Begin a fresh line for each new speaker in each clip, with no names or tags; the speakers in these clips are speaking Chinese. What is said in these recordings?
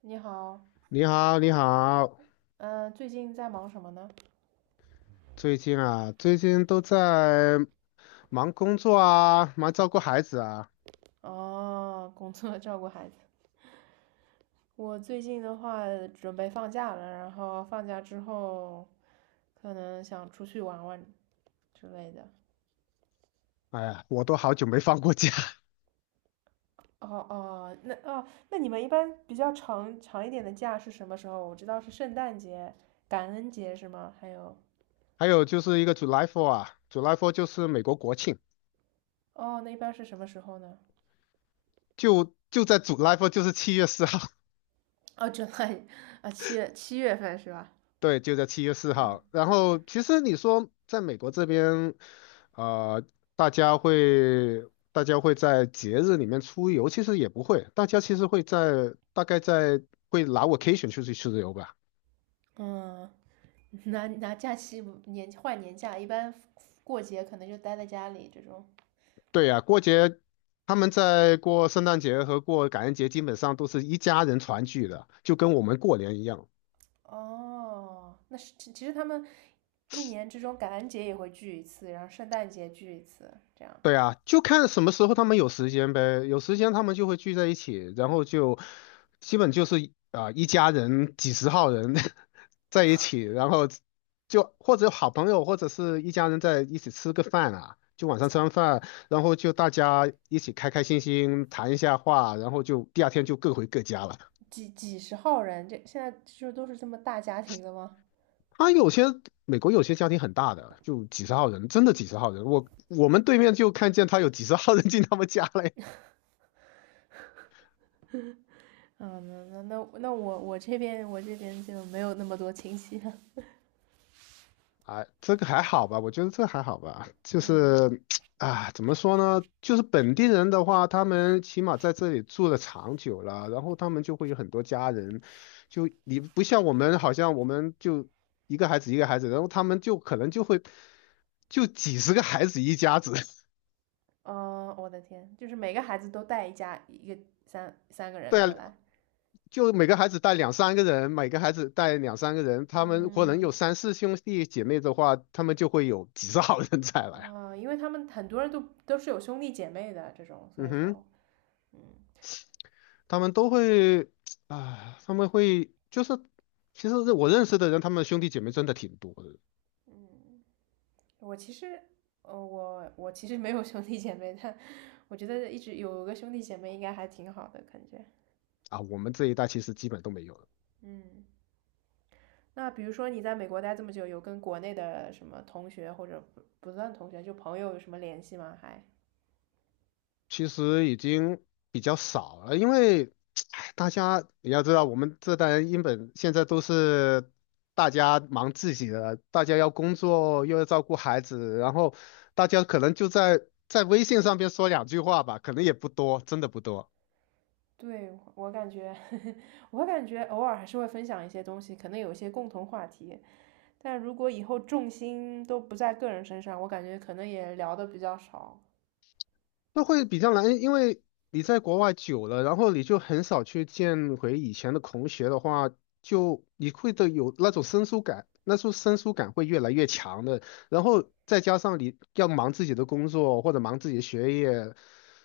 你好，
你好，你好，
嗯，最近在忙什么呢？
最近都在忙工作啊，忙照顾孩子啊，
哦，工作 照顾孩子。我最近的话准备放假了，然后放假之后可能想出去玩玩之类的。
哎呀，我都好久没放过假。
哦哦，那哦，那你们一般比较长一点的假是什么时候？我知道是圣诞节、感恩节是吗？还有，
还有就是一个 July f o 啊，July f o 就是美国国庆，
哦，那一般是什么时候呢？
就在 July f o 就是7月4号，
哦 j u 啊，七月份是吧？
对，就在7月4号。然后其实你说在美国这边，呃，大家会大家会在节日里面出游，其实也不会，大家其实会在大概在会拿 vacation 出去游吧。
嗯，拿假期年换年假，一般过节可能就待在家里这种。
对呀，过节他们在过圣诞节和过感恩节，基本上都是一家人团聚的，就跟我们过年一样。
哦，那是其实他们一年之中感恩节也会聚一次，然后圣诞节聚一次，这样
对啊，就看什么时候他们有时间呗，有时间他们就会聚在一起，然后就基本就是一家人几十号人 在一起，然后就或者好朋友或者是一家人在一起吃个饭啊，就晚上吃完饭，然后就大家一起开开心心谈一下话，然后就第二天就各回各家了。
几十号人，这现在就都是这么大家庭了吗？
他有些美国有些家庭很大的，就几十号人，真的几十号人。我们对面就看见他有几十号人进他们家嘞。
嗯，那这边我这边就没有那么多亲戚了。
哎，这个还好吧？我觉得这还好吧。就
嗯，
是啊，怎么说呢？就是本地人的话，他们起码在这里住的长久了，然后他们就会有很多家人。就你不像我们，好像我们就一个孩子一个孩子，然后他们就可能就会就几十个孩子一家子。
哦，我的天，就是每个孩子都带一家一个三个人
对啊，
过来。
就每个孩子带两三个人，每个孩子带两三个人，他们或能
嗯，
有三四兄弟姐妹的话，他们就会有几十号人才来啊。
啊，因为他们很多人都是有兄弟姐妹的这种，所
嗯
以
哼，
说，嗯
他们都会啊，他们会就是，其实我认识的人，他们兄弟姐妹真的挺多的
嗯，我其实，呃，我其实没有兄弟姐妹，但我觉得一直有个兄弟姐妹应该还挺好的感觉。
啊。我们这一代其实基本都没有了。
嗯，那比如说你在美国待这么久，有跟国内的什么同学或者不算同学，就朋友有什么联系吗？还？
其实已经比较少了，因为 唉大家你要知道，我们这代人英本现在都是大家忙自己的，大家要工作又要照顾孩子，然后大家可能就在微信上边说两句话吧，可能也不多，真的不多。
对，我感觉，我感觉偶尔还是会分享一些东西，可能有一些共同话题，但如果以后重心都不在个人身上，我感觉可能也聊的比较少。
那会比较难，因为你在国外久了，然后你就很少去见回以前的同学的话，就你会的有那种生疏感，那种生疏感会越来越强的。然后再加上你要忙自己的工作或者忙自己的学业，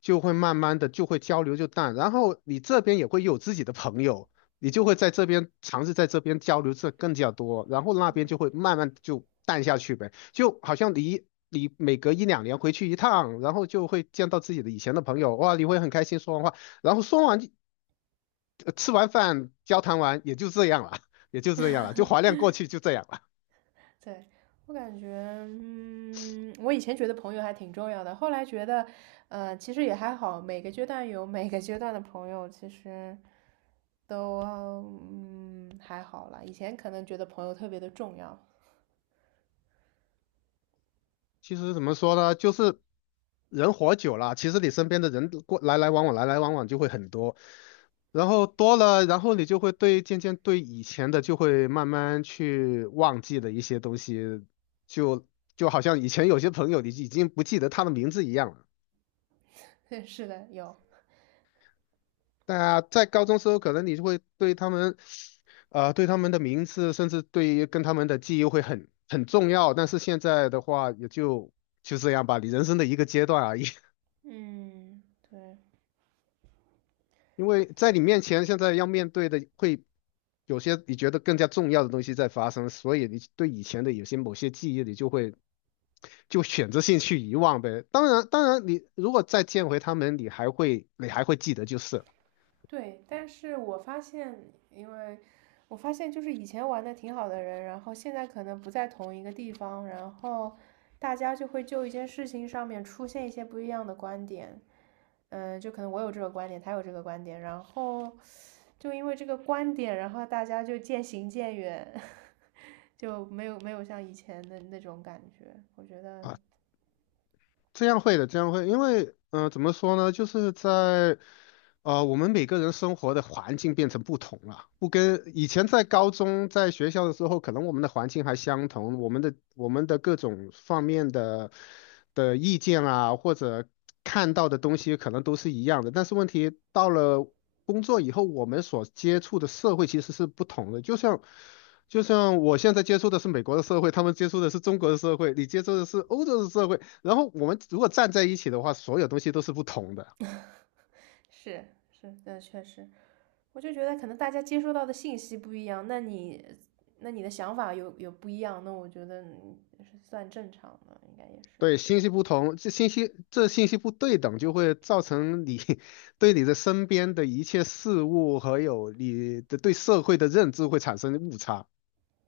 就会慢慢的就会交流就淡。然后你这边也会有自己的朋友，你就会在这边尝试在这边交流这更加多，然后那边就会慢慢就淡下去呗。就好像你每隔一两年回去一趟，然后就会见到自己的以前的朋友，哇，你会很开心说完话，然后说完吃完饭交谈完也就这样了，也就这样了，就怀念 过去就这样了。
对，我感觉，嗯，我以前觉得朋友还挺重要的，后来觉得，呃，其实也还好，每个阶段有每个阶段的朋友，其实都嗯还好啦。以前可能觉得朋友特别的重要，
其实怎么说呢，就是人活久了，其实你身边的人过来来往往来来往往就会很多。然后多了，然后你就会对渐渐对以前的就会慢慢去忘记的一些东西，就好像以前有些朋友你已经不记得他的名字一样了。
是的，有，
大家在高中时候，可能你就会对他们，对他们的名字，甚至对于跟他们的记忆会很重要。但是现在的话，也就这样吧，你人生的一个阶段而已。
嗯，对。
因为在你面前，现在要面对的会有些你觉得更加重要的东西在发生，所以你对以前的有些某些记忆，你就会就选择性去遗忘呗。当然，当然，你如果再见回他们，你还会记得就是了。
对，但是我发现，因为我发现就是以前玩的挺好的人，然后现在可能不在同一个地方，然后大家就会就一件事情上面出现一些不一样的观点。嗯，就可能我有这个观点，他有这个观点，然后就因为这个观点，然后大家就渐行渐远，就没有像以前的那种感觉。我觉得
这样会的，这样会，因为怎么说呢，就是我们每个人生活的环境变成不同了，不跟以前在高中在学校的时候，可能我们的环境还相同，我们的各种方面的意见啊，或者看到的东西可能都是一样的，但是问题到了工作以后，我们所接触的社会其实是不同的，就像我现在接触的是美国的社会，他们接触的是中国的社会，你接触的是欧洲的社会。然后我们如果站在一起的话，所有东西都是不同的。
是，是，那确实。我就觉得可能大家接收到的信息不一样，那你那你的想法有不一样，那我觉得嗯是算正常的，应该也是。
对，信息不同，这信息不对等，就会造成你 对你的身边的一切事物和有你的对社会的认知会产生误差，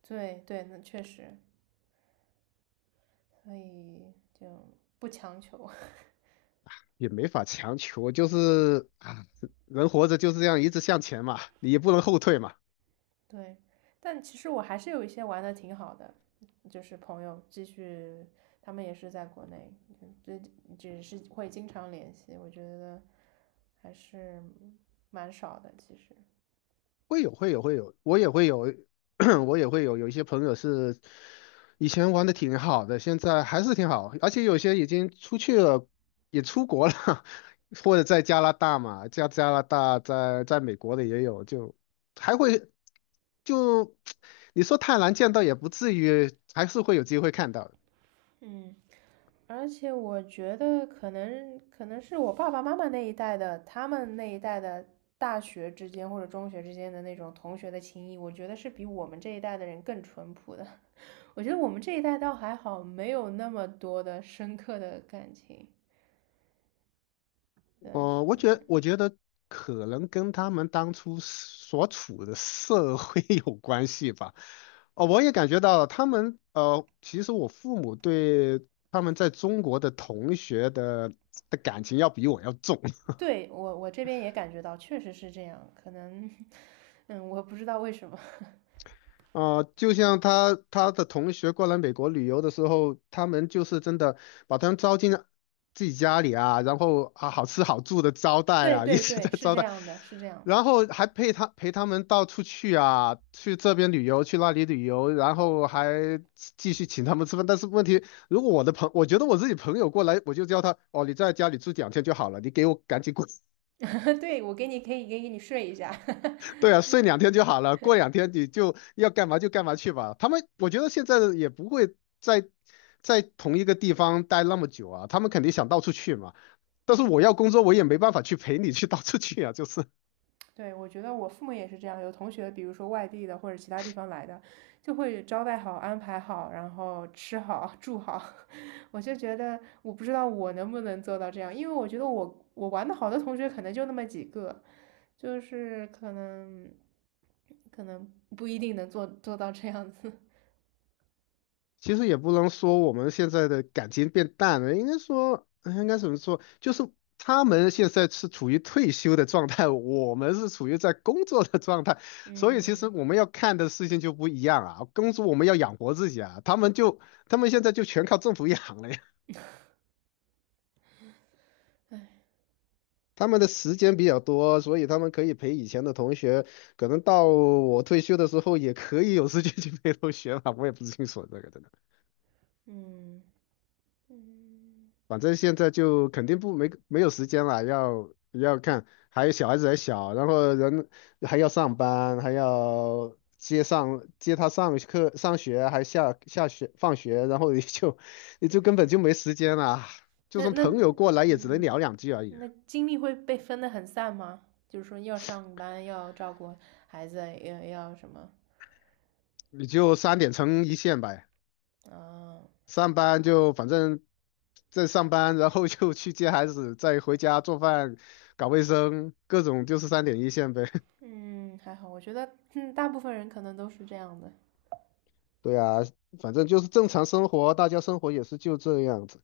对对，那确实，所以就不强求。
也没法强求，就是啊，人活着就是这样，一直向前嘛，你也不能后退嘛。
对，但其实我还是有一些玩的挺好的，就是朋友继续，他们也是在国内，就这只是会经常联系，我觉得还是蛮少的，其实。
会有会有会有，我也会有，我也会有一些朋友是以前玩的挺好的，现在还是挺好，而且有些已经出去了，也出国了，或者在加拿大嘛，加拿大在美国的也有，就还会就 你说太难见到也不至于，还是会有机会看到的。
嗯。而且我觉得可能是我爸爸妈妈那一代的，他们那一代的大学之间或者中学之间的那种同学的情谊，我觉得是比我们这一代的人更淳朴的。我觉得我们这一代倒还好，没有那么多的深刻的感情。但是，
我觉得可能跟他们当初所处的社会 有关系吧。哦，我也感觉到他们，其实我父母对他们在中国的同学的感情要比我要重。
对，我我这边也感觉到，确实是这样。可能，嗯，我不知道为什么。
就像他的同学过来美国旅游的时候，他们就是真的把他们招进自己家里啊，然后啊好吃好住的招 待
对
啊，一
对
直
对，
在
是
招
这
待，
样的，是这样。
然后还陪陪他们到处去啊，去这边旅游，去那里旅游，然后还继续请他们吃饭。但是问题，如果我的朋，我觉得我自己朋友过来，我就叫他哦，你在家里住两天就好了，你给我赶紧滚。
对，我给你可以给你睡一下。
对啊，睡两天就好了，过两天你就要干嘛就干嘛去吧。他们我觉得现在也不会在在同一个地方待那么久啊，他们肯定想到处去嘛。但是我要工作，我也没办法去陪你去到处去啊，就是。
对，我觉得我父母也是这样，有同学，比如说外地的或者其他地方来的，就会招待好、安排好，然后吃好、住好。我就觉得，我不知道我能不能做到这样，因为我觉得我玩的好的同学可能就那么几个，就是可能不一定能做到这样子。
其实也不能说我们现在的感情变淡了，应该说，哎应该怎么说？就是他们现在是处于退休的状态，我们是处于在工作的状态，所以其实
嗯
我们要看的事情就不一样啊。工作我们要养活自己啊，他们现在就全靠政府养了呀。他们的时间比较多，所以他们可以陪以前的同学，可能到我退休的时候也可以有时间去陪同学了。我也不清楚这个真的。
嗯嗯。
反正现在就肯定不没没有时间了，要看，还有小孩子还小，然后人还要上班，还要接他上课上学，还下学放学，然后你就 你就根本就没时间了，就
那
算
那
朋友过来也只能
嗯，
聊两句而已，
那精力会被分得很散吗？就是说要上班，要照顾孩子，要什么？
你就三点成一线呗，
啊，散
上班就反正在上班，然后就去接孩子，再回家做饭、搞卫生，各种就是三点一线呗。
嗯，还好，我觉得嗯，大部分人可能都是这样的。
对啊，反正就是正常生活，大家生活也是就这样子。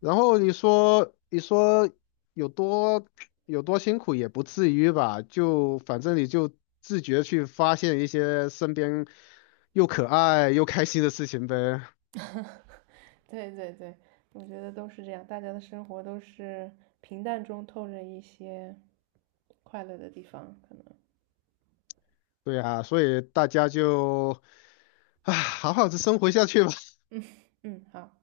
然后你说，你说有多有多辛苦也不至于吧？就反正你就自觉去发现一些身边又可爱又开心的事情呗。
对对对，我觉得都是这样，大家的生活都是平淡中透着一些快乐的地方，可能。
对啊，所以大家就啊，唉好好的生活下去吧。
嗯嗯，好。